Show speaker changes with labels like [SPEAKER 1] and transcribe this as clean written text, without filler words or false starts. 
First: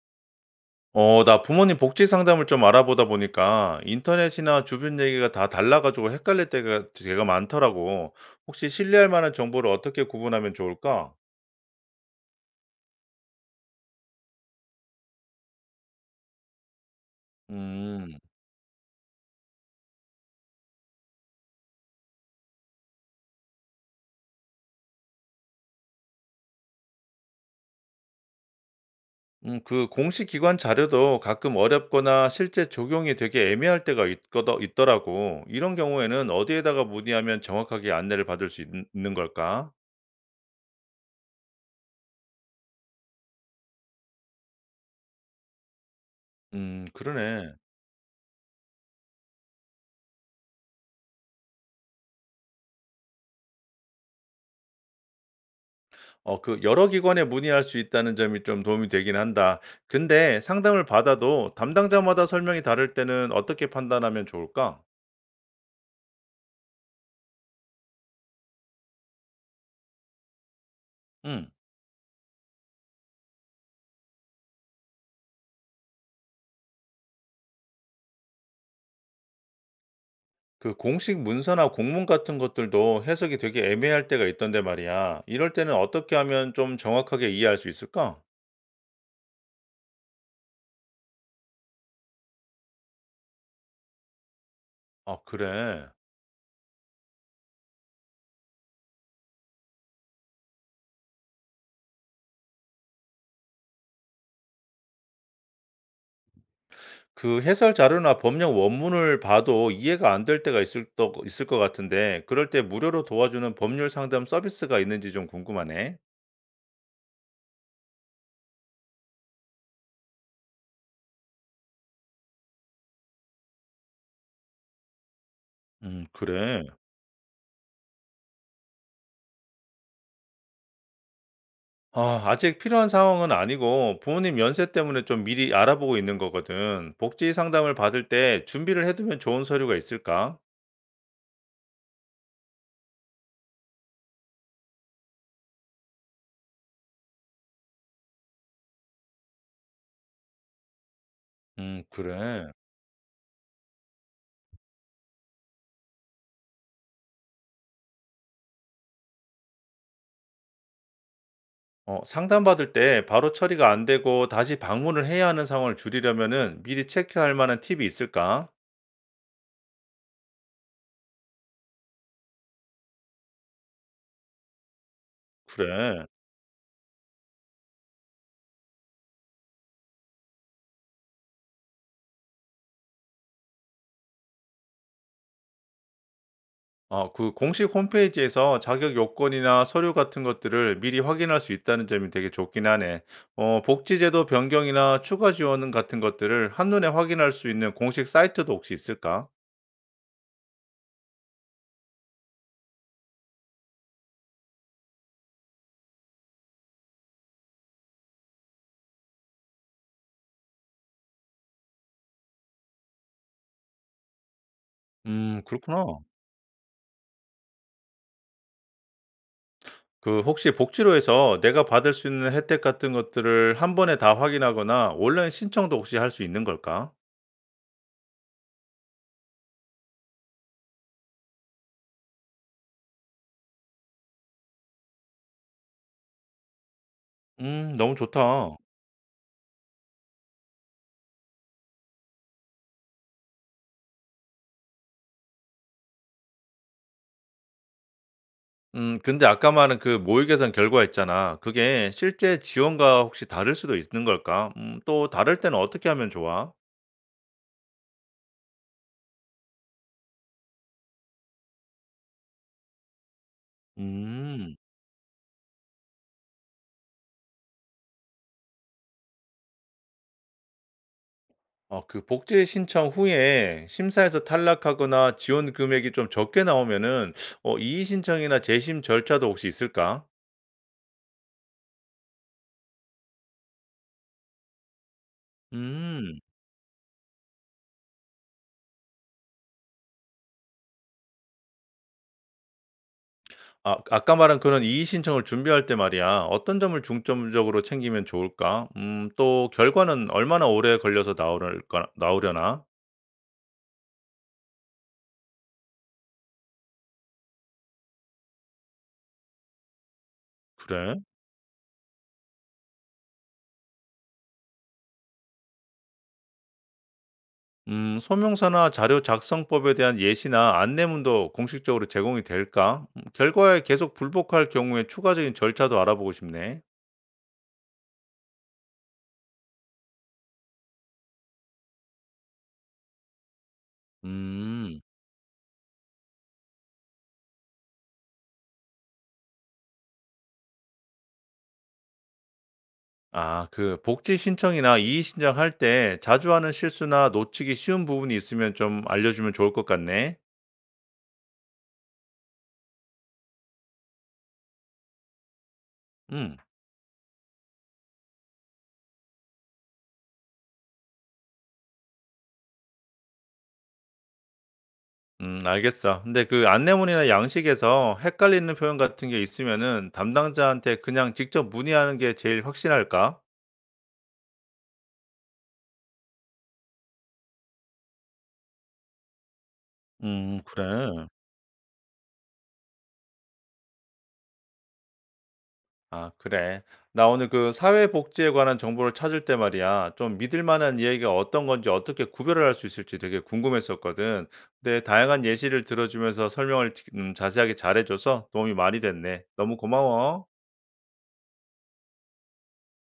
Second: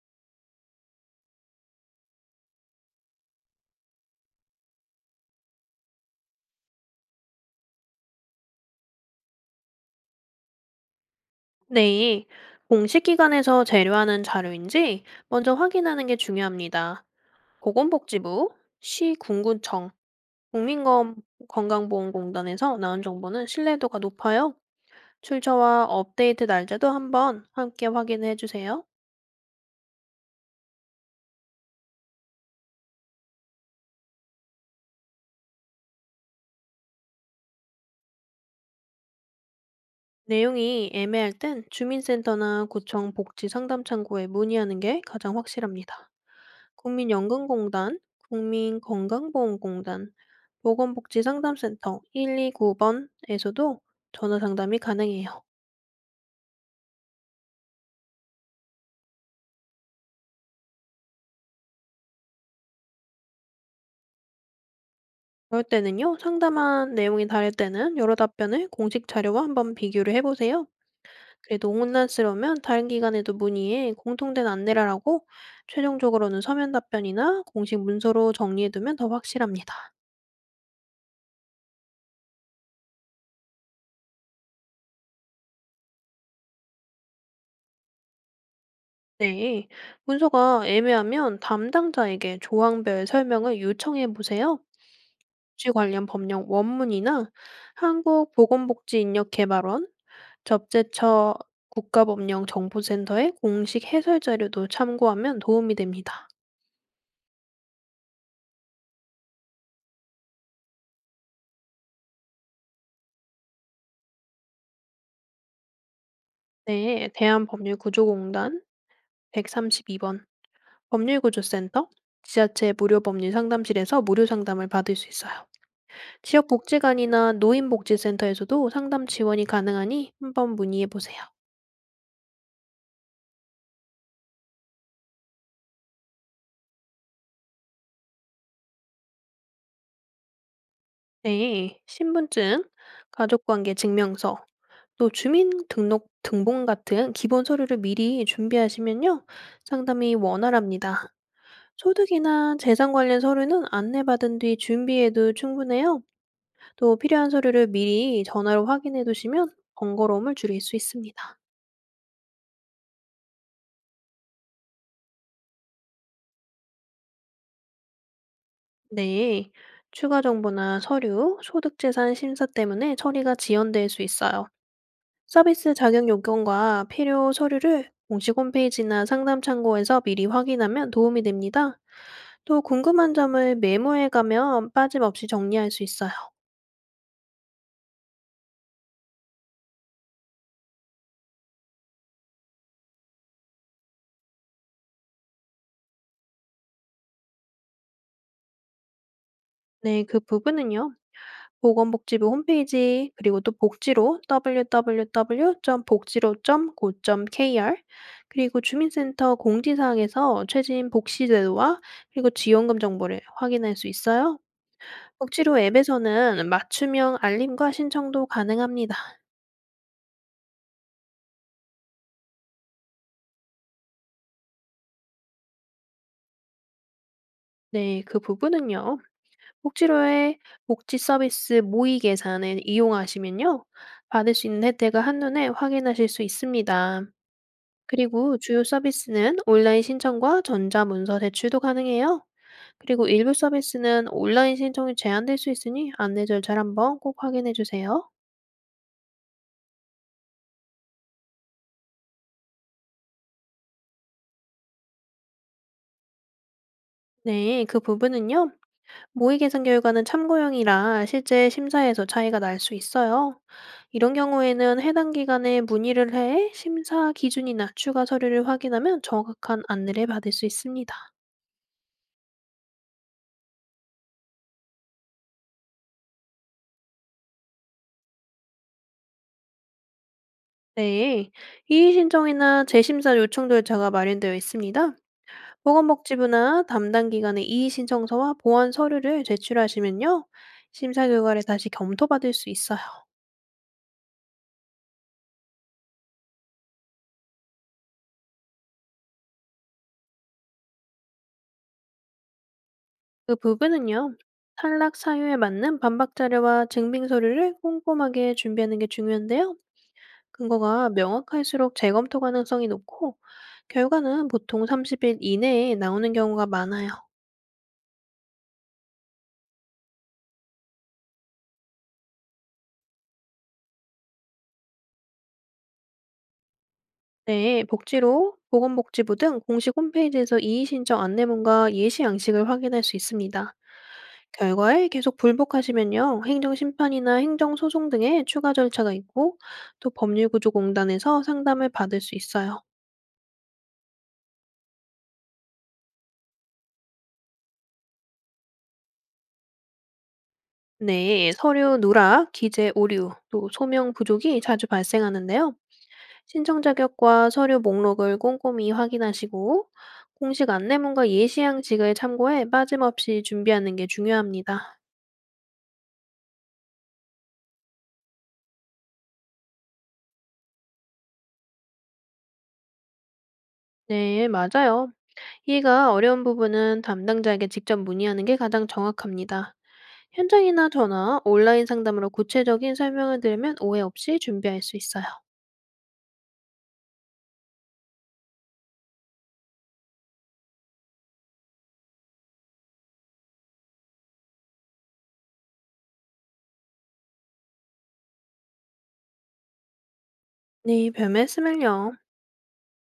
[SPEAKER 1] 나 부모님 복지 상담을 좀 알아보다 보니까 인터넷이나 주변 얘기가 다 달라가지고 헷갈릴 때가 되게 많더라고. 혹시 신뢰할 만한 정보를 어떻게 구분하면 좋을까?
[SPEAKER 2] 네, 공식 기관에서 재료하는 자료인지 먼저 확인하는 게 중요합니다.
[SPEAKER 1] 음,
[SPEAKER 2] 보건복지부, 시 군구청, 국민건강보험공단에서 나온 정보는 신뢰도가 높아요. 출처와 업데이트 날짜도 한번 함께 확인해 주세요.
[SPEAKER 1] 그 공식 기관 자료도 가끔 어렵거나 실제 적용이 되게 애매할 때가 있거더, 있더라고. 이런 경우에는 어디에다가 문의하면 정확하게 안내를 받을 수 는 걸까?
[SPEAKER 2] 내용이 애매할 땐 주민센터나 구청 복지 상담 창구에 문의하는 게 가장 확실합니다.
[SPEAKER 1] 그러네.
[SPEAKER 2] 국민연금공단, 국민건강보험공단, 보건복지상담센터 129번에서도 전화 상담이 가능해요.
[SPEAKER 1] 그 여러 기관에 문의할 수 있다는 점이 좀 도움이 되긴 한다. 근데 상담을 받아도 담당자마다 설명이 다를 때는 어떻게 판단하면 좋을까?
[SPEAKER 2] 그럴 때는요, 상담한 내용이 다를 때는 여러 답변을 공식 자료와 한번 비교를 해보세요.
[SPEAKER 1] 음.
[SPEAKER 2] 그래도 혼란스러우면 다른 기관에도 문의해 공통된 안내를 하고 최종적으로는 서면 답변이나 공식 문서로 정리해두면 더 확실합니다.
[SPEAKER 1] 그 공식 문서나 공문 같은 것들도 해석이 되게 애매할 때가 있던데 말이야. 이럴 때는 어떻게 하면 좀 정확하게 이해할 수 있을까?
[SPEAKER 2] 네, 문서가 애매하면 담당자에게 조항별 설명을 요청해 보세요. 혹
[SPEAKER 1] 아,
[SPEAKER 2] 지
[SPEAKER 1] 그래.
[SPEAKER 2] 관련 법령 원문이나 한국보건복지인력개발원, 접재처 국가법령정보센터의 공식 해설 자료도 참고하면 도움이 됩니다.
[SPEAKER 1] 그 해설 자료나 법령 원문을 봐도 이해가 안 될 때가 있을 것 같은데, 그럴 때 무료로 도와주는 법률 상담 서비스가 있는지 좀 궁금하네.
[SPEAKER 2] 네, 대한법률구조공단 132번 법률구조센터 지자체 무료법률상담실에서 무료 상담을 받을 수 있어요.
[SPEAKER 1] 그래.
[SPEAKER 2] 지역복지관이나 노인복지센터에서도 상담 지원이 가능하니 한번 문의해 보세요.
[SPEAKER 1] 아직 필요한 상황은 아니고 부모님 연세 때문에 좀 미리 알아보고 있는 거거든. 복지 상담을 받을 때 준비를 해 두면 좋은 서류가 있을까?
[SPEAKER 2] 네, 신분증, 가족관계 증명서, 또 주민등록 등본 같은 기본 서류를 미리 준비하시면요. 상담이 원활합니다.
[SPEAKER 1] 그래.
[SPEAKER 2] 소득이나 재산 관련 서류는 안내받은 뒤 준비해도 충분해요. 또 필요한 서류를 미리 전화로 확인해 두시면 번거로움을 줄일 수 있습니다.
[SPEAKER 1] 상담받을 때 바로 처리가 안 되고 다시 방문을 해야 하는 상황을 줄이려면은 미리 체크할 만한 팁이 있을까?
[SPEAKER 2] 네, 추가 정보나 서류, 소득재산 심사 때문에 처리가 지연될 수 있어요. 서비스
[SPEAKER 1] 그래.
[SPEAKER 2] 자격 요건과 필요 서류를 공식 홈페이지나 상담 창고에서 미리 확인하면 도움이 됩니다. 또 궁금한 점을 메모해 가면 빠짐없이 정리할 수 있어요.
[SPEAKER 1] 그 공식 홈페이지에서 자격 요건이나 서류 같은 것들을 미리 확인할 수 있다는 점이 되게 좋긴 하네. 복지제도 변경이나 추가 지원 같은 것들을 한눈에 확인할 수 있는 공식 사이트도 혹시 있을까?
[SPEAKER 2] 네, 그 부분은요. 보건복지부 홈페이지 그리고 또 복지로 w w w 복지로고 k r 그리고 주민센터 공지사항에서 최신 복지제도와 그리고 지원금 정보를 확인할 수 있어요. 복지로
[SPEAKER 1] 그렇구나.
[SPEAKER 2] 앱에서는 맞춤형 알림과 신청도 가능합니다.
[SPEAKER 1] 그 혹시 복지로에서 내가 받을 수 있는 혜택 같은 것들을 한 번에 다 확인하거나 온라인 신청도 혹시 할 수 있는 걸까?
[SPEAKER 2] 네, 그 부분은요. 복지로의 복지 서비스 모의 계산을 이용하시면요. 받을 수 있는 혜택을 한눈에 확인하실 수 있습니다.
[SPEAKER 1] 너무
[SPEAKER 2] 그리고
[SPEAKER 1] 좋다.
[SPEAKER 2] 주요 서비스는 온라인 신청과 전자문서 제출도 가능해요. 그리고 일부 서비스는 온라인 신청이 제한될 수 있으니 안내 절차를 한번 꼭 확인해 주세요.
[SPEAKER 1] 근데 아까 말한 그 모의 계산 결과 있잖아. 그게 실제 지원과 혹시 다를 수도 있는 걸까? 또 다를 때는 어떻게 하면 좋아?
[SPEAKER 2] 네, 그 부분은요. 모의 계산 결과는 참고용이라 실제 심사에서 차이가 날 수 있어요. 이런
[SPEAKER 1] 음.
[SPEAKER 2] 경우에는 해당 기관에 문의를 해 심사 기준이나 추가 서류를 확인하면 정확한 안내를 받을 수 있습니다.
[SPEAKER 1] 그 복지 신청 후에 심사에서 탈락하거나 지원 금액이 좀 적게 나오면은 이의 신청이나 재심 절차도 혹시 있을까?
[SPEAKER 2] 네, 이의신청이나 재심사 요청 절차가 마련되어 있습니다.
[SPEAKER 1] 음.
[SPEAKER 2] 보건복지부나 담당 기관의 이의신청서와 보완 서류를 제출하시면요. 심사 결과를 다시 검토받을 수 있어요.
[SPEAKER 1] 아까 말한 그런 이의 신청을 준비할 때 말이야. 어떤 점을 중점적으로 챙기면 좋을까? 또 결과는 얼마나 오래 걸려서 나오랄나 나오려나?
[SPEAKER 2] 그 부분은요. 탈락 사유에 맞는 반박 자료와 증빙 서류를 꼼꼼하게 준비하는 게 중요한데요. 근거가
[SPEAKER 1] 그래?
[SPEAKER 2] 명확할수록 재검토 가능성이 높고 결과는 보통 30일 이내에 나오는 경우가 많아요.
[SPEAKER 1] 소명서나 자료 작성법에 대한 예시나 안내문도 공식적으로 제공이 될까? 결과에 계속 불복할 경우에 추가적인 절차도 알아보고 싶네.
[SPEAKER 2] 네, 복지로 보건복지부 등 공식 홈페이지에서 이의신청 안내문과 예시 양식을 확인할 수 있습니다.
[SPEAKER 1] 음,
[SPEAKER 2] 결과에 계속 불복하시면요, 행정심판이나 행정소송 등의 추가 절차가 있고, 또 법률구조공단에서 상담을 받을 수 있어요.
[SPEAKER 1] 그 복지 신청이나 이의 신청할 때 자주 하는 실수나 놓치기 쉬운 부분이 있으면 좀 알려주면 좋을 것 같네.
[SPEAKER 2] 네, 서류 누락, 기재 오류, 또 소명 부족이 자주 발생하는데요.
[SPEAKER 1] 음,
[SPEAKER 2] 신청 자격과 서류 목록을 꼼꼼히 확인하시고, 공식 안내문과 예시양식을 참고해 빠짐없이 준비하는 게 중요합니다.
[SPEAKER 1] 알겠어. 근데 그 안내문이나 양식에서 헷갈리는 표현 같은 게 있으면은 담당자한테 그냥 직접 문의하는 게 제일 확실할까?
[SPEAKER 2] 네, 맞아요. 이해가 어려운 부분은 담당자에게 직접 문의하는 게 가장 정확합니다. 현장이나
[SPEAKER 1] 그래.
[SPEAKER 2] 전화, 온라인 상담으로 구체적인 설명을 들으면 오해 없이 준비할 수 있어요.
[SPEAKER 1] 아, 그래. 나 오늘 그 사회복지에 관한 정보를 찾을 때 말이야. 좀 믿을 만한 이야기가 어떤 건지 어떻게 구별을 할 수 있을지 되게 궁금했었거든. 근데 다양한 예시를 들어주면서 설명을 자세하게 잘해줘서 도움이 많이 됐네. 너무 고마워.
[SPEAKER 2] 네, 별 말씀을요.